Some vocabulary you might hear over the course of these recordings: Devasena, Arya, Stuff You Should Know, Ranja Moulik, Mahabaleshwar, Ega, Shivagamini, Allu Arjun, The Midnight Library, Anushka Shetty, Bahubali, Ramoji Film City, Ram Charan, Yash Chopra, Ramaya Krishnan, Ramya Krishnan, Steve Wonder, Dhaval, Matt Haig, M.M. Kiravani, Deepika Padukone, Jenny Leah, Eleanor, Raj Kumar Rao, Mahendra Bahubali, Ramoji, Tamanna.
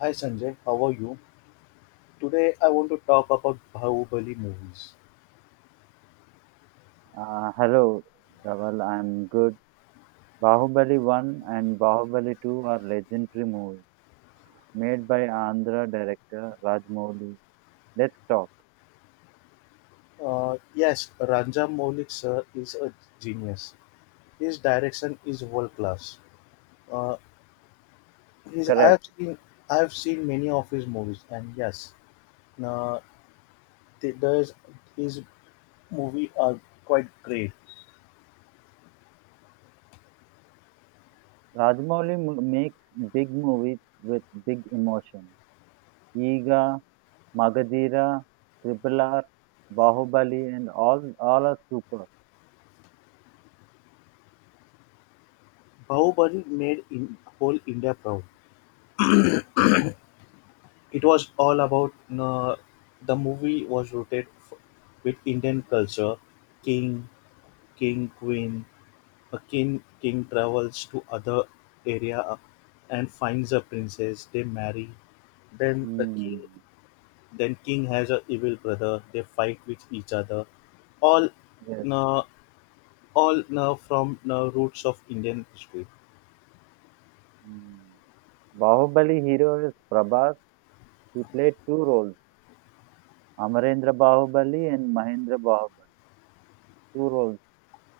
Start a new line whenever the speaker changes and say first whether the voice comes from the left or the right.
left: Hi Sanjay, how are you? Today I want to talk about Bahubali movies.
right: Hello, Dhaval. I'm good. Bahubali 1 and Bahubali 2 are legendary movies made by Andhra director Rajamouli. Let's talk.
left: Yes, Ranja Moulik sir is a genius. His direction is world class. Uh, his I have
right: Correct.
left: seen many of his movies, and yes, uh, there's his movie are quite great.
right: Rajamouli makes big movies with big emotion. Ega, Magadira, Triple R, Bahubali, and all are super.
left: Bahubali made in whole India proud. It was all about uh, the movie was rooted with Indian culture, king, king, queen. A king travels to other area and finds a princess. They marry. Then the king,
right: Hmm.
left: then king has a evil brother. They fight with each other. All
right: Yes.
left: uh, all from roots of Indian history.
right: Hmm. Bahubali hero is Prabhas. He played two roles, Amarendra Bahubali and Mahendra Bahubali. Two roles,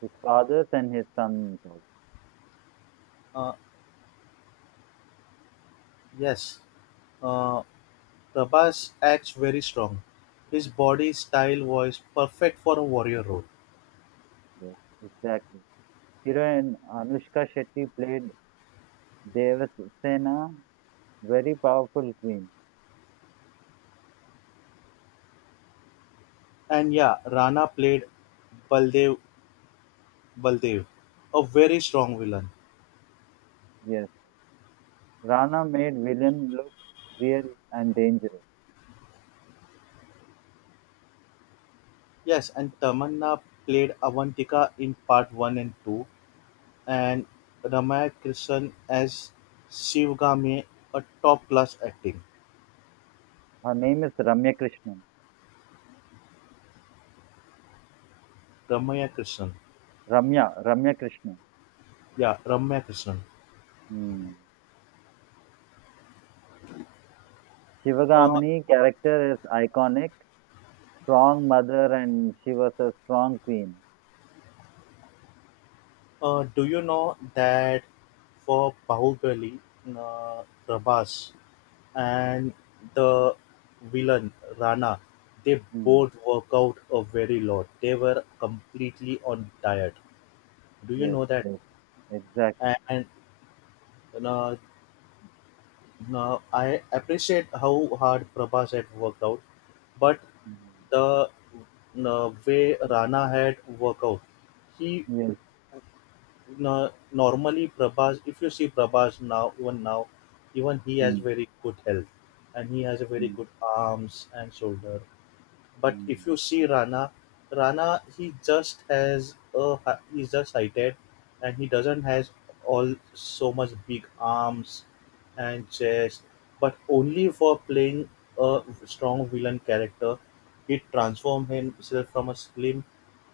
right: his fathers and his sons also.
left: Uh, yes, uh, Prabhas acts very strong. His body style was perfect for a warrior role.
right: Yes, exactly. Hira and Anushka Shetty played Devasena, very powerful queen.
left: And yeah, Rana played Baldev Baldev, a very strong villain.
right: Yes. Rana made villain look real and dangerous.
left: Yes, and Tamanna played Avantika in part 1 and 2, and Ramaya Krishnan as Shivgami, a top class acting.
right: Her name is Ramya Krishnan.
left: Ramaya Krishnan.
right: Ramya Krishnan.
left: Yeah, Ramaya Krishnan.
right: Hmm.
left: Uh,
right: Shivagamini character is iconic, strong mother and she was a strong queen.
left: do you know that for Bahubali, Prabhas and the villain Rana, they
right: Mm.
left: both work out a very lot. They were completely on diet. Do you
right: Yes,
left: know that?
right: yes, exactly.
left: And uh, Now, I appreciate how hard Prabhas had worked out, but
right: Mm.
left: the way Rana had worked out, he
right: Yes.
left: normally Prabhas. If you see Prabhas now, even he has
right: Mm.
left: very good health, and he has a very
right: Mm.
left: good arms and shoulder, but if you see Rana, Rana he just has a he's just sighted, and he doesn't has all so much big arms and chest. But only for playing a strong villain character, he transformed himself from a slim you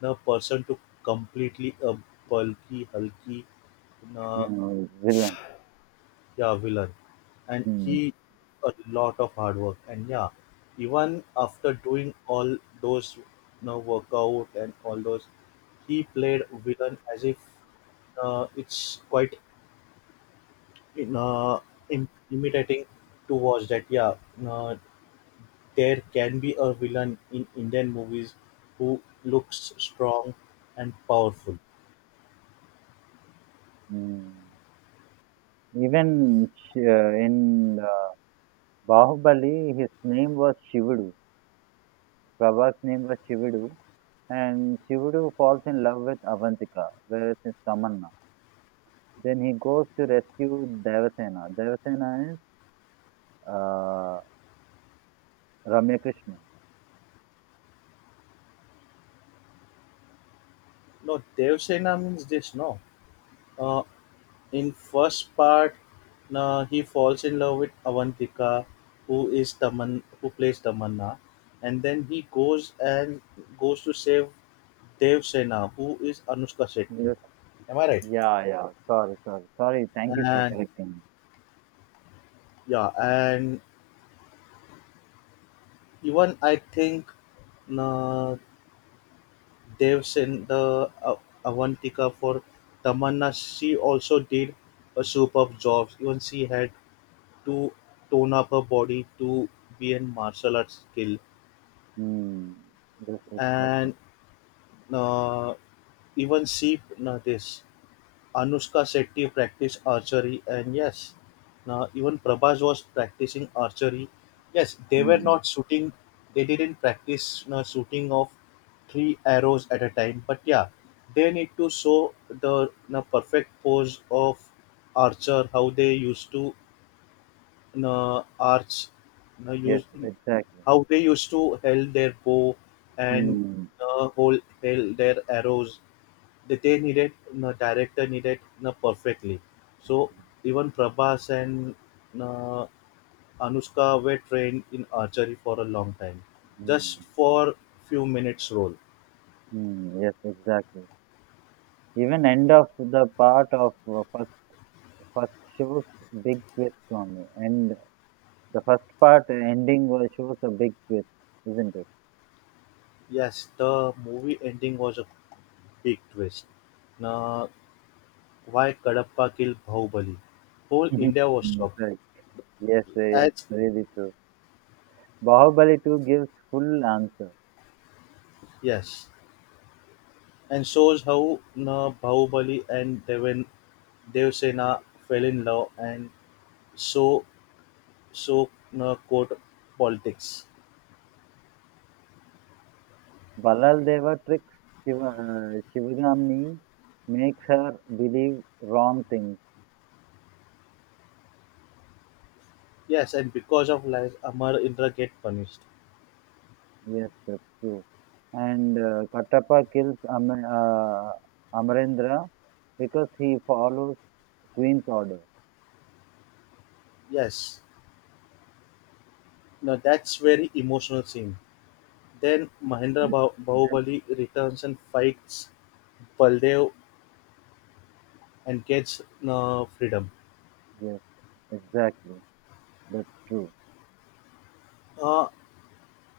left: know, person to completely a bulky, hulky, you know,
right: Mm. Mm.
left: yeah villain and
right: Hmm.
left: he a lot of hard work and yeah even after doing all those workout and all those he played villain as if it's quite in, uh, imitating to watch that yeah uh, there can be a villain in indian movies who looks strong and powerful.
right: Hmm. In Bahubali, his name was Shivudu. Prabhas' name was Shivudu, and Shivudu falls in love with Avantika, whereas is Tamanna. Then he goes to rescue Devasena. Devasena is uh, Ramya Krishnan.
left: No, Devsena means this. No, uh, in first part, he falls in love with Avantika, who is Taman, who plays Tamanna, and then he goes and goes to save Dev Sena, who is Anushka Shetty.
right: Yes.
left: Am I right?
right: Yeah, yeah. Sorry. Thank you for
left: And
right: correcting me.
left: yeah, and even I think uh, Dev Sen, the Avantika for Tamanna, she also did a superb job. Even she had to tone up her body to be in martial arts skill
right: Mm, this exactly.
left: and uh, even see this Anushka Shetty practice archery, and yes, now even Prabhas was practicing archery. Yes, they were
right: Mm,
left: not shooting; they didn't practice shooting of three arrows at a time. But yeah, they need to show the perfect pose of archer, how they used to uh, arch,
right: yes,
left: use
right: exactly.
left: how they used to held their bow and
right: Mm,
left: hold held their arrows. That they needed the director needed perfectly. So even Prabhas and uh, Anushka were trained in archery for a long time, just
right: mm,
left: for few minutes role.
right: mm, yes, exactly. Even end of the part of first first shows big twist only, and the first part ending was shows a big twist, isn't it?
left: Yes, the movie ending was a big twist. Now, why Kadapa killed Bahubali? Whole
right: Mhm.
left: India was
right: Mm,
left: shocked.
right: right. Yes, yes,
left: As
right: really true. Bahubali 2 gives full answer.
left: yes, and shows how na Bahubali and Devan Devsena fell in love and so so court politics.
right: Balal Deva tricks Shivagami, makes her believe wrong things.
left: Yes, and because of lies, Amar Indra get punished.
right: Yes, that's true. And Kattappa kills Amarendra because he follows Queen's order.
left: Yes, now that's very emotional scene. Then Mahendra
right: Yes, yes,
left: Bahubali returns and fights Baldev and gets freedom.
right: yes, exactly. That's true.
left: Uh,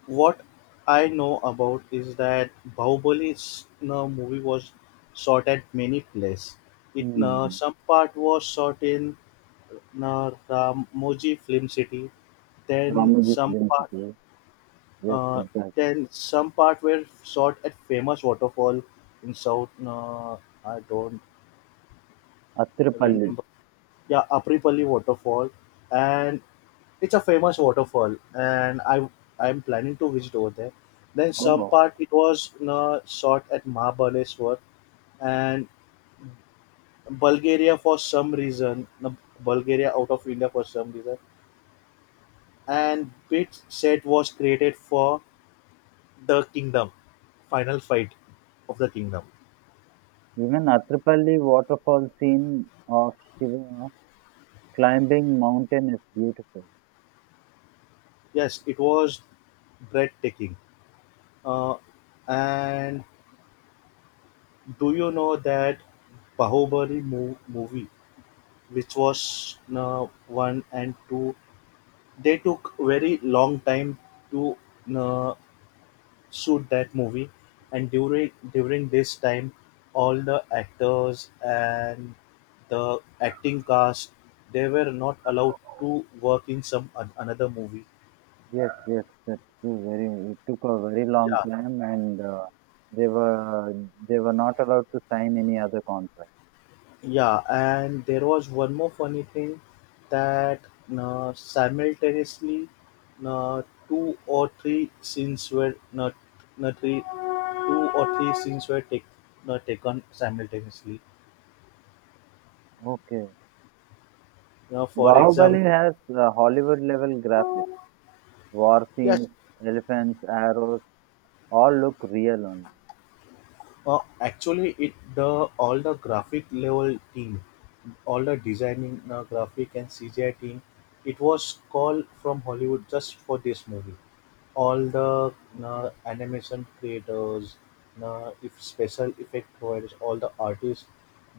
left: what I know about is that Bahubali's movie was shot at many places. It
right: Hmm.
left: some part was shot in na Ramoji Film City. Then
right: Ramoji's
left: some part,
right: density. Yes,
left: uh,
right: exactly.
left: were shot at famous waterfall in South. I don't
right: Atrapalli.
left: remember. Yeah, Apripalli waterfall, and it's a famous waterfall, and I'm planning to visit over there. Then some
right: Oh,
left: part it was shot at Mahabaleshwar and Bulgaria for some reason. Bulgaria out of India for some reason, and bit set was created for The Kingdom, Final Fight of the Kingdom.
right: even Atrapalli waterfall scene of Shiva climbing mountain is beautiful.
left: Yes, it was breathtaking. Uh, and do you know that Bahubali movie, which was one and two, they took very long time to uh, shoot that movie, and during this time, all the actors and the acting cast they were not allowed to work in some another movie.
right: Yes, yes, that's true. Very, it took a very long
left: Yeah.
right: time, and they were they were not allowed to sign any other contract.
left: Yeah, and there was one more funny thing that simultaneously two or three scenes were not not three two or three scenes were not taken simultaneously.
right: Okay.
left: You know, for
right: Bahubali
left: example,
right: has uh, Hollywood level graphics, war
left: yes.
right: scenes, elephants, arrows, all look real only.
left: Actually, it the all the graphic level team, all the designing graphic and CGI team, it was called from Hollywood just for this movie. All the animation creators, if special effect providers, all the artists,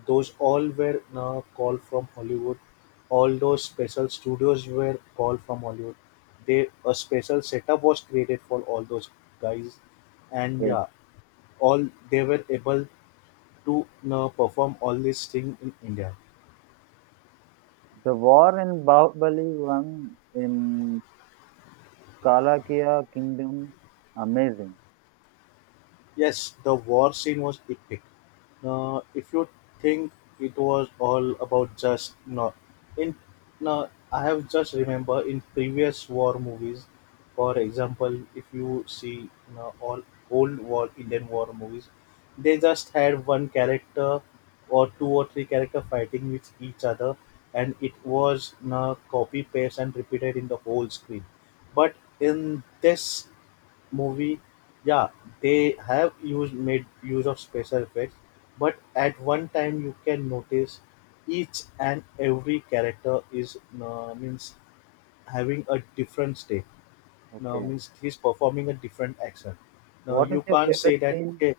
left: those all were called from Hollywood. All those special studios were called from Hollywood. They a special setup was created for all those guys, and
right: Yes,
left: yeah, all they were able to now perform all these things in India.
right: the war in Bahubali one in Kalakya Kingdom, amazing.
left: Yes, the war scene was epic. Now, if you think it was all about just no, in now I have just remember in previous war movies, for example, if you see now all old war Indian war movies, they just had one character or two or three character fighting with each other, and it was now copy paste and repeated in the whole screen. But in this movie, yeah, they have used made use of special effects, but at one time you can notice each and every character is means having a different stake. Now
right: Okay,
left: means he's performing a different action. Now
right: what is
left: you
right: your
left: can't say
right: favorite
left: that
right: scene?
left: okay.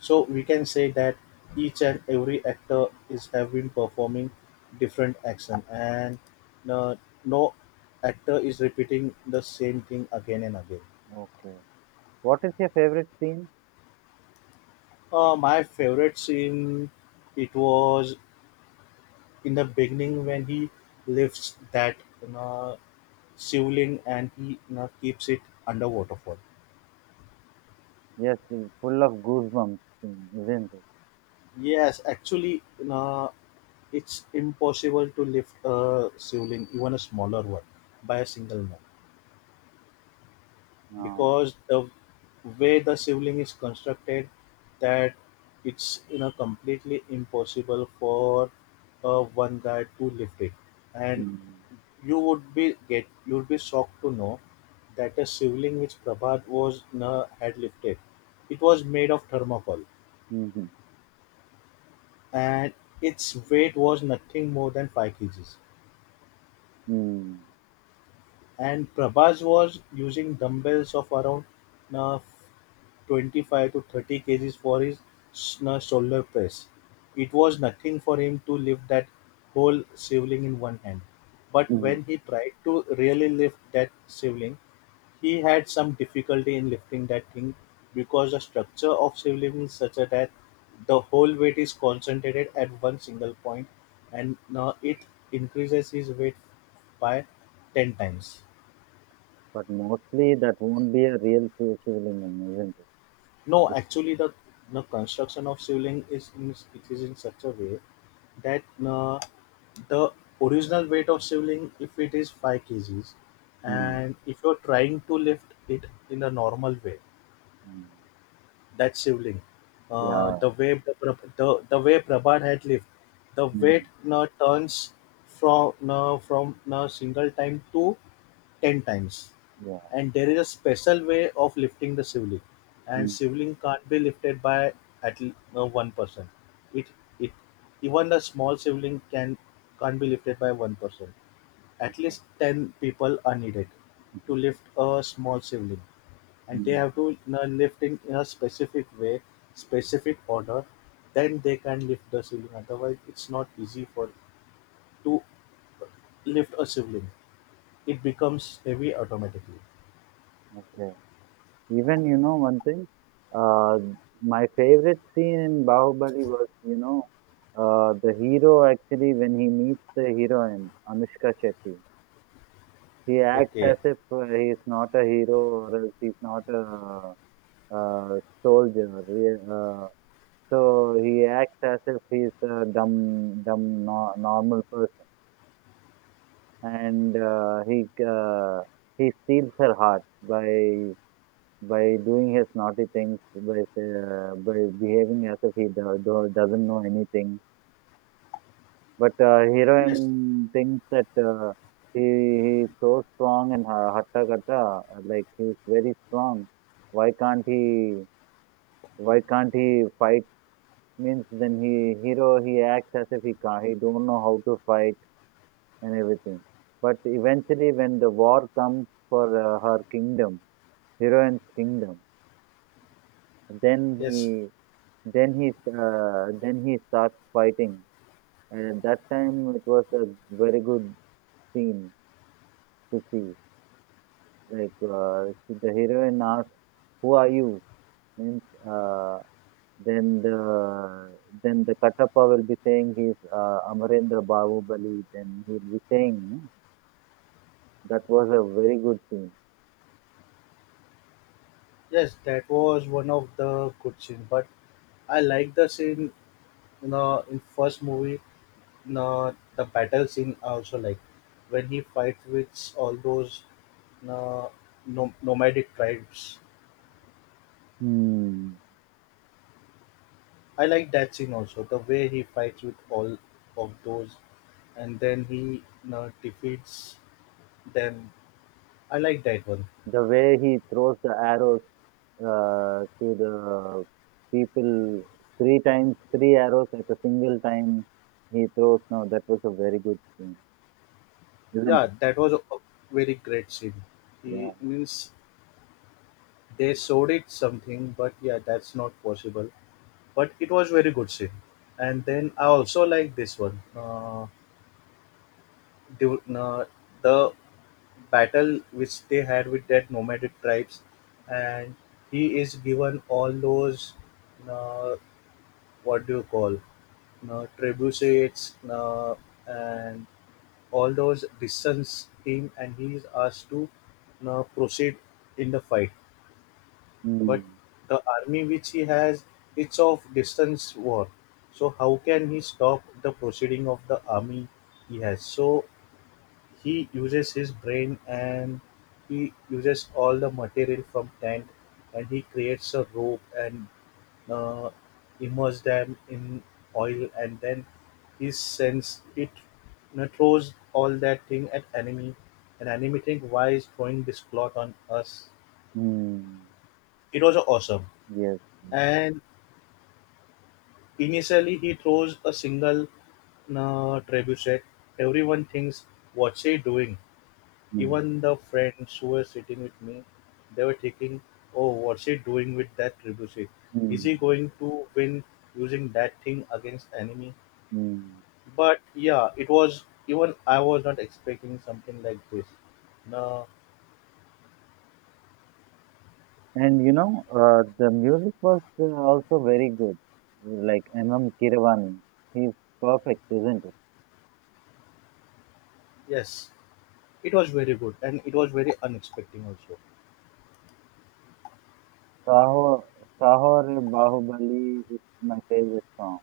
left: So we can say that each and every actor is have been performing different action, and uh, no actor is repeating the same thing again and again.
right: Okay, what is your favorite scene?
left: My favorite scene it was in the beginning when he lifts that you know, shivling and he keeps it under waterfall.
right: Yes, it's full of goosebumps scene, isn't it?
left: Yes, actually, you know, it's impossible to lift a shivling, even a smaller one, by a single man
right: Um,
left: because the way the shivling is constructed, that it's you know completely impossible for one guy to lift it, and
right: mm,
left: You would be shocked to know that a shivling which Prabhat was had lifted, it was made of thermocol,
right: mhm,
left: and its weight was nothing more than 5 kgs.
right: mm,
left: And Prabhat was using dumbbells of around uh, 25 to 30 kgs for his shoulder press. It was nothing for him to lift that whole shivling in one hand. But
right: mm.
left: when he tried to really lift that shivling, he had some difficulty in lifting that thing because the structure of civilism is such a that the whole weight is concentrated at one single point and it increases his weight by 10 times.
right: But mostly that won't be a real Shivalingam, isn't it?
left: No, actually, the construction of shivling is in, it is in such a way that the original weight of shivling, if it is 5 kgs,
right: Mm,
left: and if you're trying to lift it in a normal way,
right: mm,
left: that shivling,
right: yeah,
left: the way Prabhat had lived, the weight
right: mm,
left: turns from a single time to 10 times,
right: yeah,
left: and there is a special way of lifting the shivling, and
right: mm,
left: shivling can't be lifted by one person. It it even the small shivling can't be lifted by one person. At least 10 people are needed to lift a small sibling, and they have
right: mm.
left: to lift in a specific way, specific order, then they can lift the sibling. Otherwise, it's not easy for to lift a sibling. It becomes heavy automatically.
right: Okay. Even you know one thing, uh, my favorite scene in Bahubali was you know the hero actually when he meets the heroine Anushka Shetty. He acts
left: Okay.
right: as if he is not a hero or else he's not a, uh soldier. So he acts as if he's a dumb, dumb no- normal person, and uh, he steals her heart by by doing his naughty things, by behaving as if he doesn't know anything. But
left: Yes.
right: heroine thinks that uh, he is so strong and hatta kata, like he's very strong. Why can't he? Why can't he fight? Means then he acts as if he can't. He don't know how to fight and everything. But eventually, when the war comes for her kingdom, heroine's kingdom, then he
left: Yes.
right: then he starts fighting, and at that time it was a very good scene to see. Like the heroine asks, "Who are you?" Means uh, then the Katappa will be saying he's Amarendra Bahubali. Then he'll be saying, "Hmm, that was a very good scene."
left: Yes, that was one of the good scene. But I like the scene. You know, in first movie, you know, the battle scene. I also like when he fights with all those uh, no, nomadic tribes.
right: Hmm.
left: I like that scene also, the way he fights with all of those and then he defeats them. I like that one.
right: The way he throws the arrow to the people three times, three arrows at a single time he throws. No, that was a very good scene, isn't
left: Yeah,
right: it?
left: that was a very great scene.
right: Yeah.
left: He means they showed it something, but yeah, that's not possible. But it was very good scene. And then I also like this one. The, uh, the battle which they had with that nomadic tribes, and he is given all those uh, what do you call trebuchets and all those distance team, and he is asked to proceed in the fight. But
right: Mm.
left: the army which he has, it's of distance war, so how can he stop the proceeding of the army he has? So he uses his brain and he uses all the material from tent, and he creates a rope and uh, immerse them in oil, and then he sends it, throws all that thing at enemy, and enemy think, why is throwing this cloth on us?
right: Mm.
left: It was awesome.
right: Yes.
left: And initially he throws a single trebuchet, everyone thinks, what's he doing?
right: Mm.
left: Even the friends who were sitting with me, they were thinking, oh, what's he doing with that trebuchet? Is he
right: Mm.
left: going to win using that thing against enemy?
right: Mm.
left: But yeah, it was, even I was not expecting something like this. No,
right: And you know, the music was also very good. Like M.M. Kiravani, he's perfect, isn't it?
left: yes, it was very good and it was very unexpected also.
right: Saho, Saho Re Bahubali is my favorite song.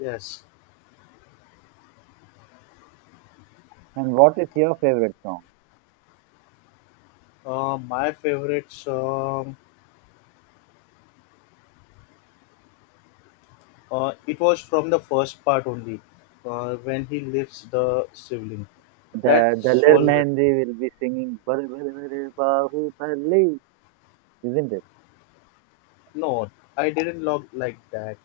left: Yes,
right: And what is your favorite song?
left: my favorites. It was from the first part only, when he lifts the sibling. That
right: The Daler
left: was very—
right: Mehndi will be singing "Bale Bale Bale Bahubali," isn't it?
left: No, I didn't log like that,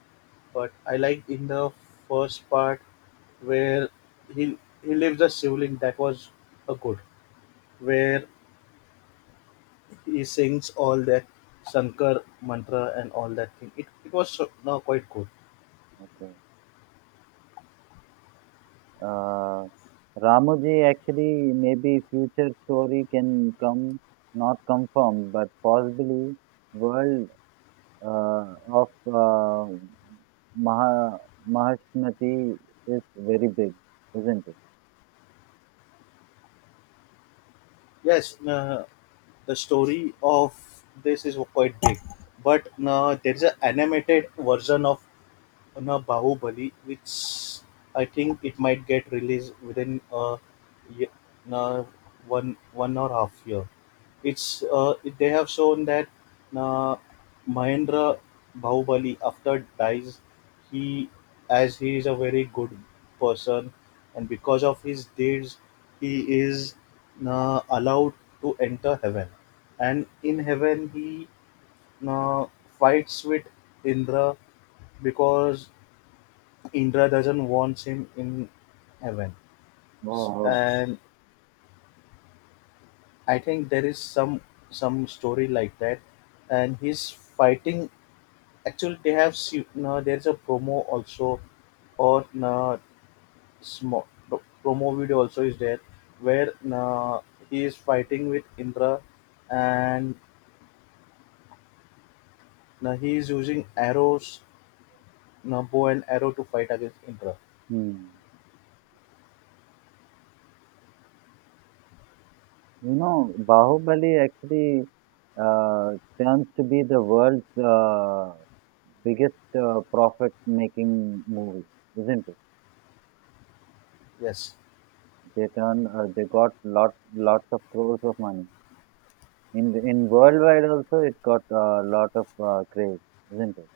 left: but I liked in the first part where he he leaves the sibling, that was a good, where he sings all that Shankar mantra and all that thing. It was so— no, quite good.
right: Okay. Uh, Ramoji, actually, maybe future story can come, not confirmed, but possibly world of Maha, Mahashmati is very big, isn't it?
left: Yes, no, the story of this is quite big, but no, there is an animated version of na Bahubali, which I think it might get released within ye- na one or half year. They have shown that na Mahendra Bahubali after dies, he, as he is a very good person, and because of his deeds, he is na allowed to enter heaven, and in heaven he na fights with Indra because Indra doesn't want him in heaven,
right: Oh, oh.
left: and I think there is some story like that, and he's fighting. Actually, they have no, there's a promo also, or no, small promo video also is there, where no, he is fighting with Indra, and no, he is using arrows, no, bow and arrow to fight against Indra.
right: Hmm. You know, Bahubali actually uh, turns to be the world's biggest profit-making movie, isn't it?
left: Yes.
right: They turn, they got lot lots of crores of money. In worldwide also, it got a lot of craze, isn't it?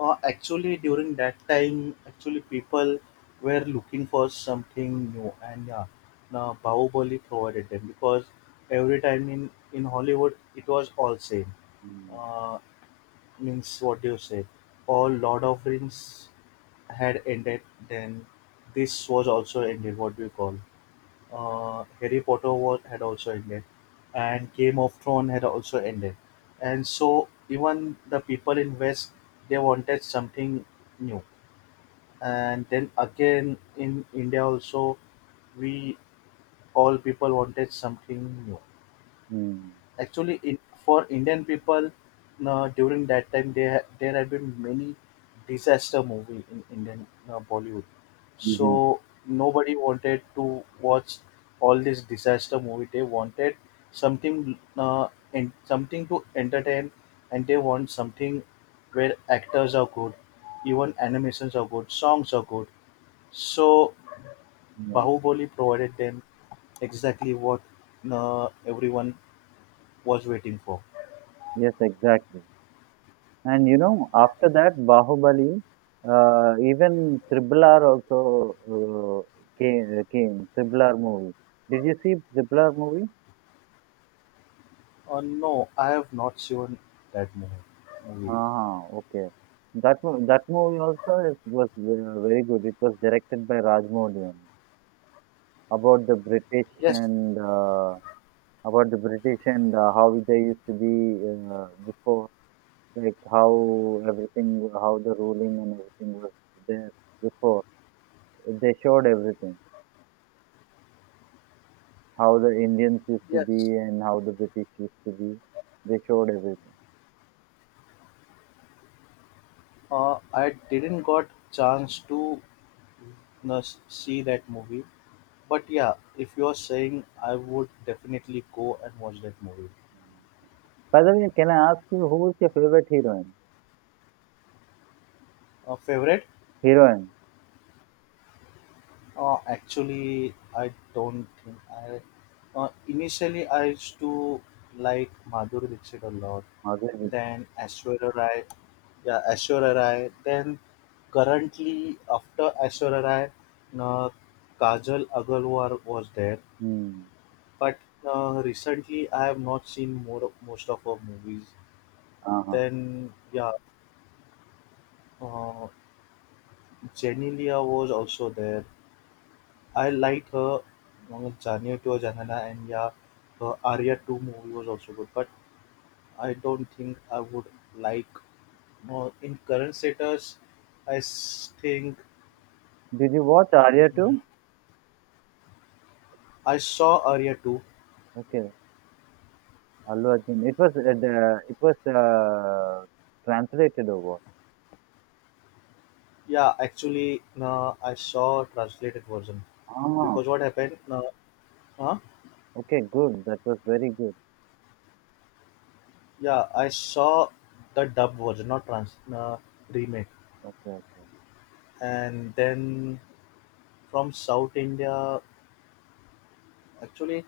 left: Actually, during that time, actually people were looking for something new, and yeah, now Bahubali provided them because every time in Hollywood it was all same.
right: Mm.
left: Uh, Means what do you say? All Lord of Rings had ended, then this was also ended. What do you call? Harry Potter was had also ended, and Game of Thrones had also ended, and so even the people in West, they wanted something new. And then again in India also, we all people wanted something new.
right: Mm.
left: Actually in, for Indian people, during that time there had been many disaster movie in Indian Bollywood, so
right: Hmm.
left: nobody wanted to watch all this disaster movie. They wanted something and something to entertain, and they want something where actors are good, even animations are good, songs are good. So
right: Yeah.
left: Bahubali provided them exactly what everyone was waiting for.
right: Yes, exactly. And you know, after that, Bahubali, even Triple R also Triple R movie. Did you see Triple R movie?
left: No, I have not seen that movie.
right: Ah, okay. That movie also is, was very good. It was directed by Rajamouli only. About the British
left: Yes,
right: and about the British and how they used to be before, like how everything, how the ruling and everything was there before. They showed everything. How the Indians used to be
left: yes.
right: and how the British used to be. They showed everything.
left: I didn't got chance to see that movie. But yeah, if you are saying, I would definitely go and watch that movie.
right: By the way, can I ask you who is your favorite heroine?
left: Favorite?
right: Heroine.
left: Actually, I don't think I. Initially, I used to like Madhuri Dixit a lot,
right: Madhuri Dixit.
left: then Aishwarya Rai, yeah, Aishwarya Rai. Then currently, after Aishwarya Rai, uh, Kajal Agarwal was there.
right: Hmm.
left: But recently, I have not seen more most of her movies.
right: Uh-huh.
left: Then yeah, uh, Jenny Leah was also there. I like her Jaane to Janana, and yeah, her Arya 2 movie was also good, but I don't think I would like, in current status. I s- think
right: Did you watch Arya
left: mm,
right: too?
left: I saw Arya 2.
right: Okay. Allu Arjun. It was translated or what?
left: Yeah, actually, no, I saw translated version
right: Ah.
left: because what happened? No, huh?
right: Okay. Good. That was very good.
left: Yeah, I saw the dubbed version, not trans remake,
right: Okay. Okay.
left: and then from South India, actually.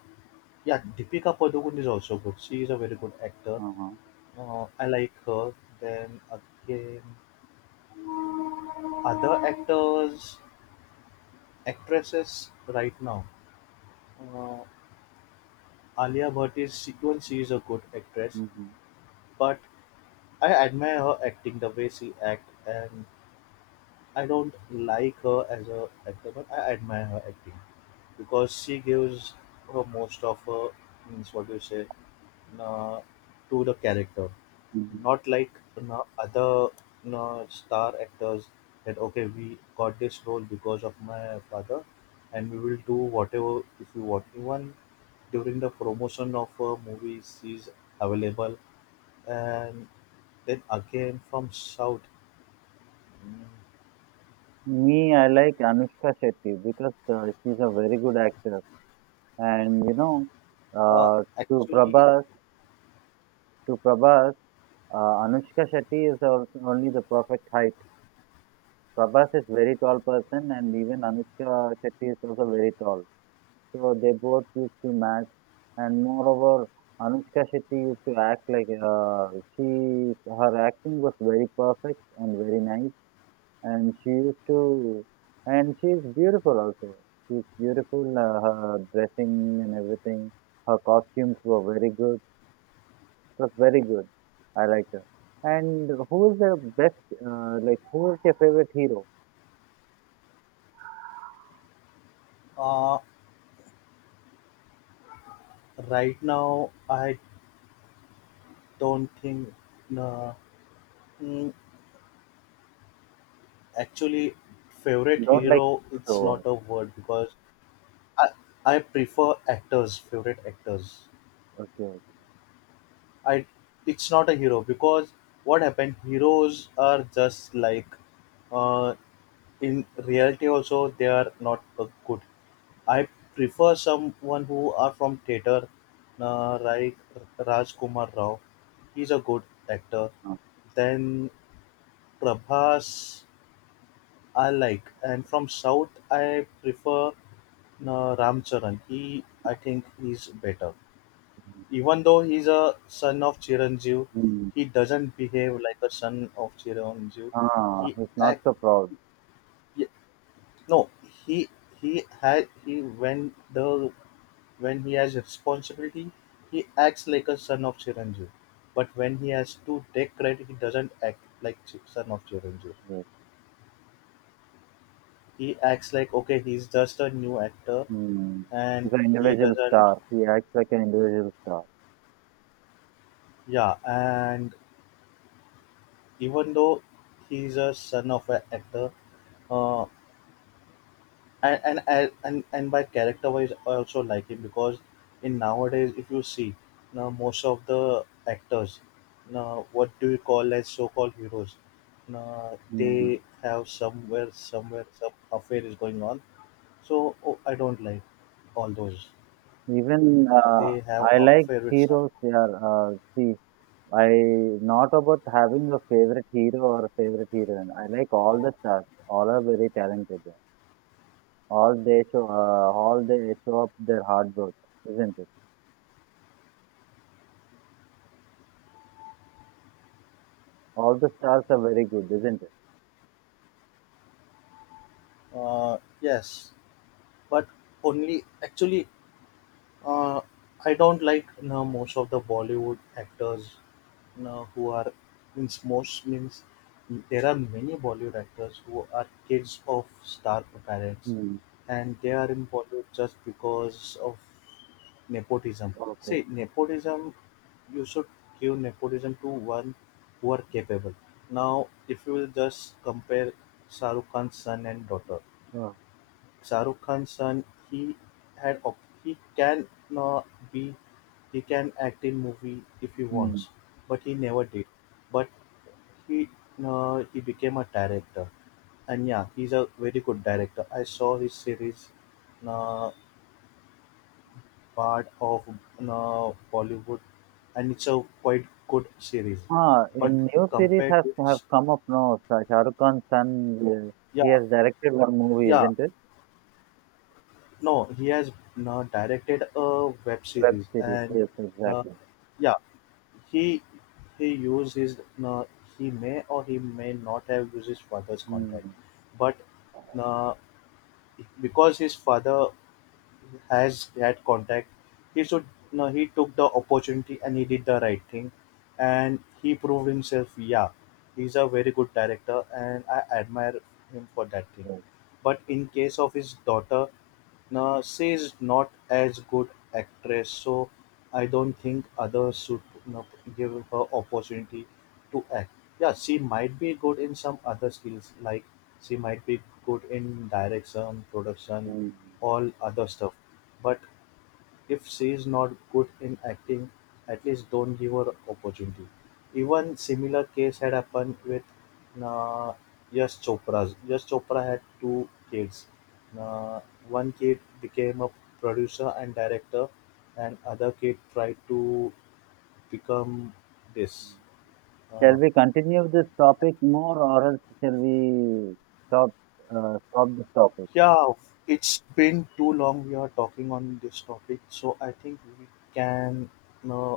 left: Yeah, Deepika Padukone is also good. She is a very good actor.
right: Uh-huh.
left: I like her. Then again, other actors, actresses right now. Uh, Alia Bhatt even she is a good actress,
right: Mm-hmm.
left: but I admire her acting the way she act, and I don't like her as a actor, but I admire her acting because she gives her most of her, means what do you say, uh, to the character.
right: Hmm.
left: Not like no other no star actors that okay, we got this role because of my father and we will do whatever if we want. Even during the promotion of a movie she's available, and then again from South. Mm,
right: Me, I like Anushka Shetty because she's a very good actor, and you know,
left: Uh,
right: uh, to
left: Actually,
right: Prabhas, to Prabhas, Anushka Shetty is also only the perfect height. Prabhas is very tall person and even Anushka Shetty is also very tall. So they both used to match and moreover Anushka Shetty used to act like she her acting was very perfect and very nice and she used to and she is beautiful also. She's beautiful her dressing and everything. Her costumes were very good. That's very good. I like that. And who is the best, who is your favorite hero?
left: uh, right now I don't think. uh, mm, Actually favorite
right: Not
left: hero, it's not
right: so,
left: a word, because I, I prefer actors, favorite actors.
right: okay, okay.
left: I It's not a hero because what happened? Heroes are just like, uh, in reality also they are not good. I prefer someone who are from theater, like Raj Kumar Rao. He's a good actor.
right: Uh,
left: Then Prabhas I like, and from South I prefer Ram Charan. He, I think he's better. Even though he's a son of Chiranjeev,
right: mm,
left: he doesn't behave like a son of Chiranjeev.
right: Ah,
left: He
right: he's not
left: act
right: so proud.
left: y- no. He he had he when the When he has responsibility, he acts like a son of Chiranjeev. But when he has to take credit, he doesn't act like son of Chiranjeev.
right: Yes.
left: He acts like okay, he's just a new actor,
right: Mm.
left: and
right: He's an
left: he
right: individual
left: doesn't
right: star. He acts like an individual star.
left: yeah. And even though he's a son of an actor, uh, and by character wise I also like him because in nowadays if you see, now most of the actors now, what do you call, as so-called heroes, now
right: Mm.
left: they have somewhere some affair is going on. So oh, I don't like all those.
right: Even
left: They have
right: I
left: a
right: like
left: affair with some,
right: heroes. Yeah, see, I not about having a favorite hero or a favorite heroine. I like all the stars. All are very talented. All they show up their hard work, isn't it? All the stars are very good, isn't it?
left: yes, but only actually, uh, I don't like now most of the Bollywood actors, who are, means there are many Bollywood actors who are kids of star parents,
right: Hmm.
left: and they are in Bollywood just because of nepotism.
right: Okay.
left: See, nepotism, you should give nepotism to one who are capable. Now, if you will just compare Shahrukh Khan's son and daughter,
right: Ah.
left: Shahrukh Khan's son, he had op- he can uh, be he can act in movie if he
right: Hmm.
left: wants, but he never did. But he he became a director, and yeah, he's a very good director. I saw his series, uh, part of Bollywood, and it's a quite good series.
right: Ah,
left: But
right: in new series
left: compared
right: has
left: to
right: have
left: his-
right: come up now. Shah Rukh Khan's son,
left: yeah,
right: he has directed one movie,
left: yeah,
right: isn't it?
left: no, he has directed a web
right: Web
left: series,
right: series.
left: and
right: Yes,
left: uh,
right: exactly.
left: yeah. He he used his, he may or he may not have used his father's contact,
right: Hmm.
left: but uh, because his father has had contact, he should, no, he took the opportunity and he did the right thing, and he proved himself. Yeah, he's a very good director, and I admire him for that thing.
right: Yes.
left: But in case of his daughter, now she's not as good actress, so I don't think others should, you know, give her opportunity to act. Yeah, she might be good in some other skills, like she might be good in direction, production,
right: Mm.
left: all other stuff. But if she is not good in acting, at least don't give her opportunity. Even similar case had happened with uh, Yash Chopra's. Yash Chopra had two kids. Uh, One kid became a producer and director, and other kid tried to become this.
right: Mm.
left: Uh,
right: Shall we continue this topic more, or else shall we stop? Stop this topic.
left: yeah, it's been too long we are talking on this topic, so I think we can uh,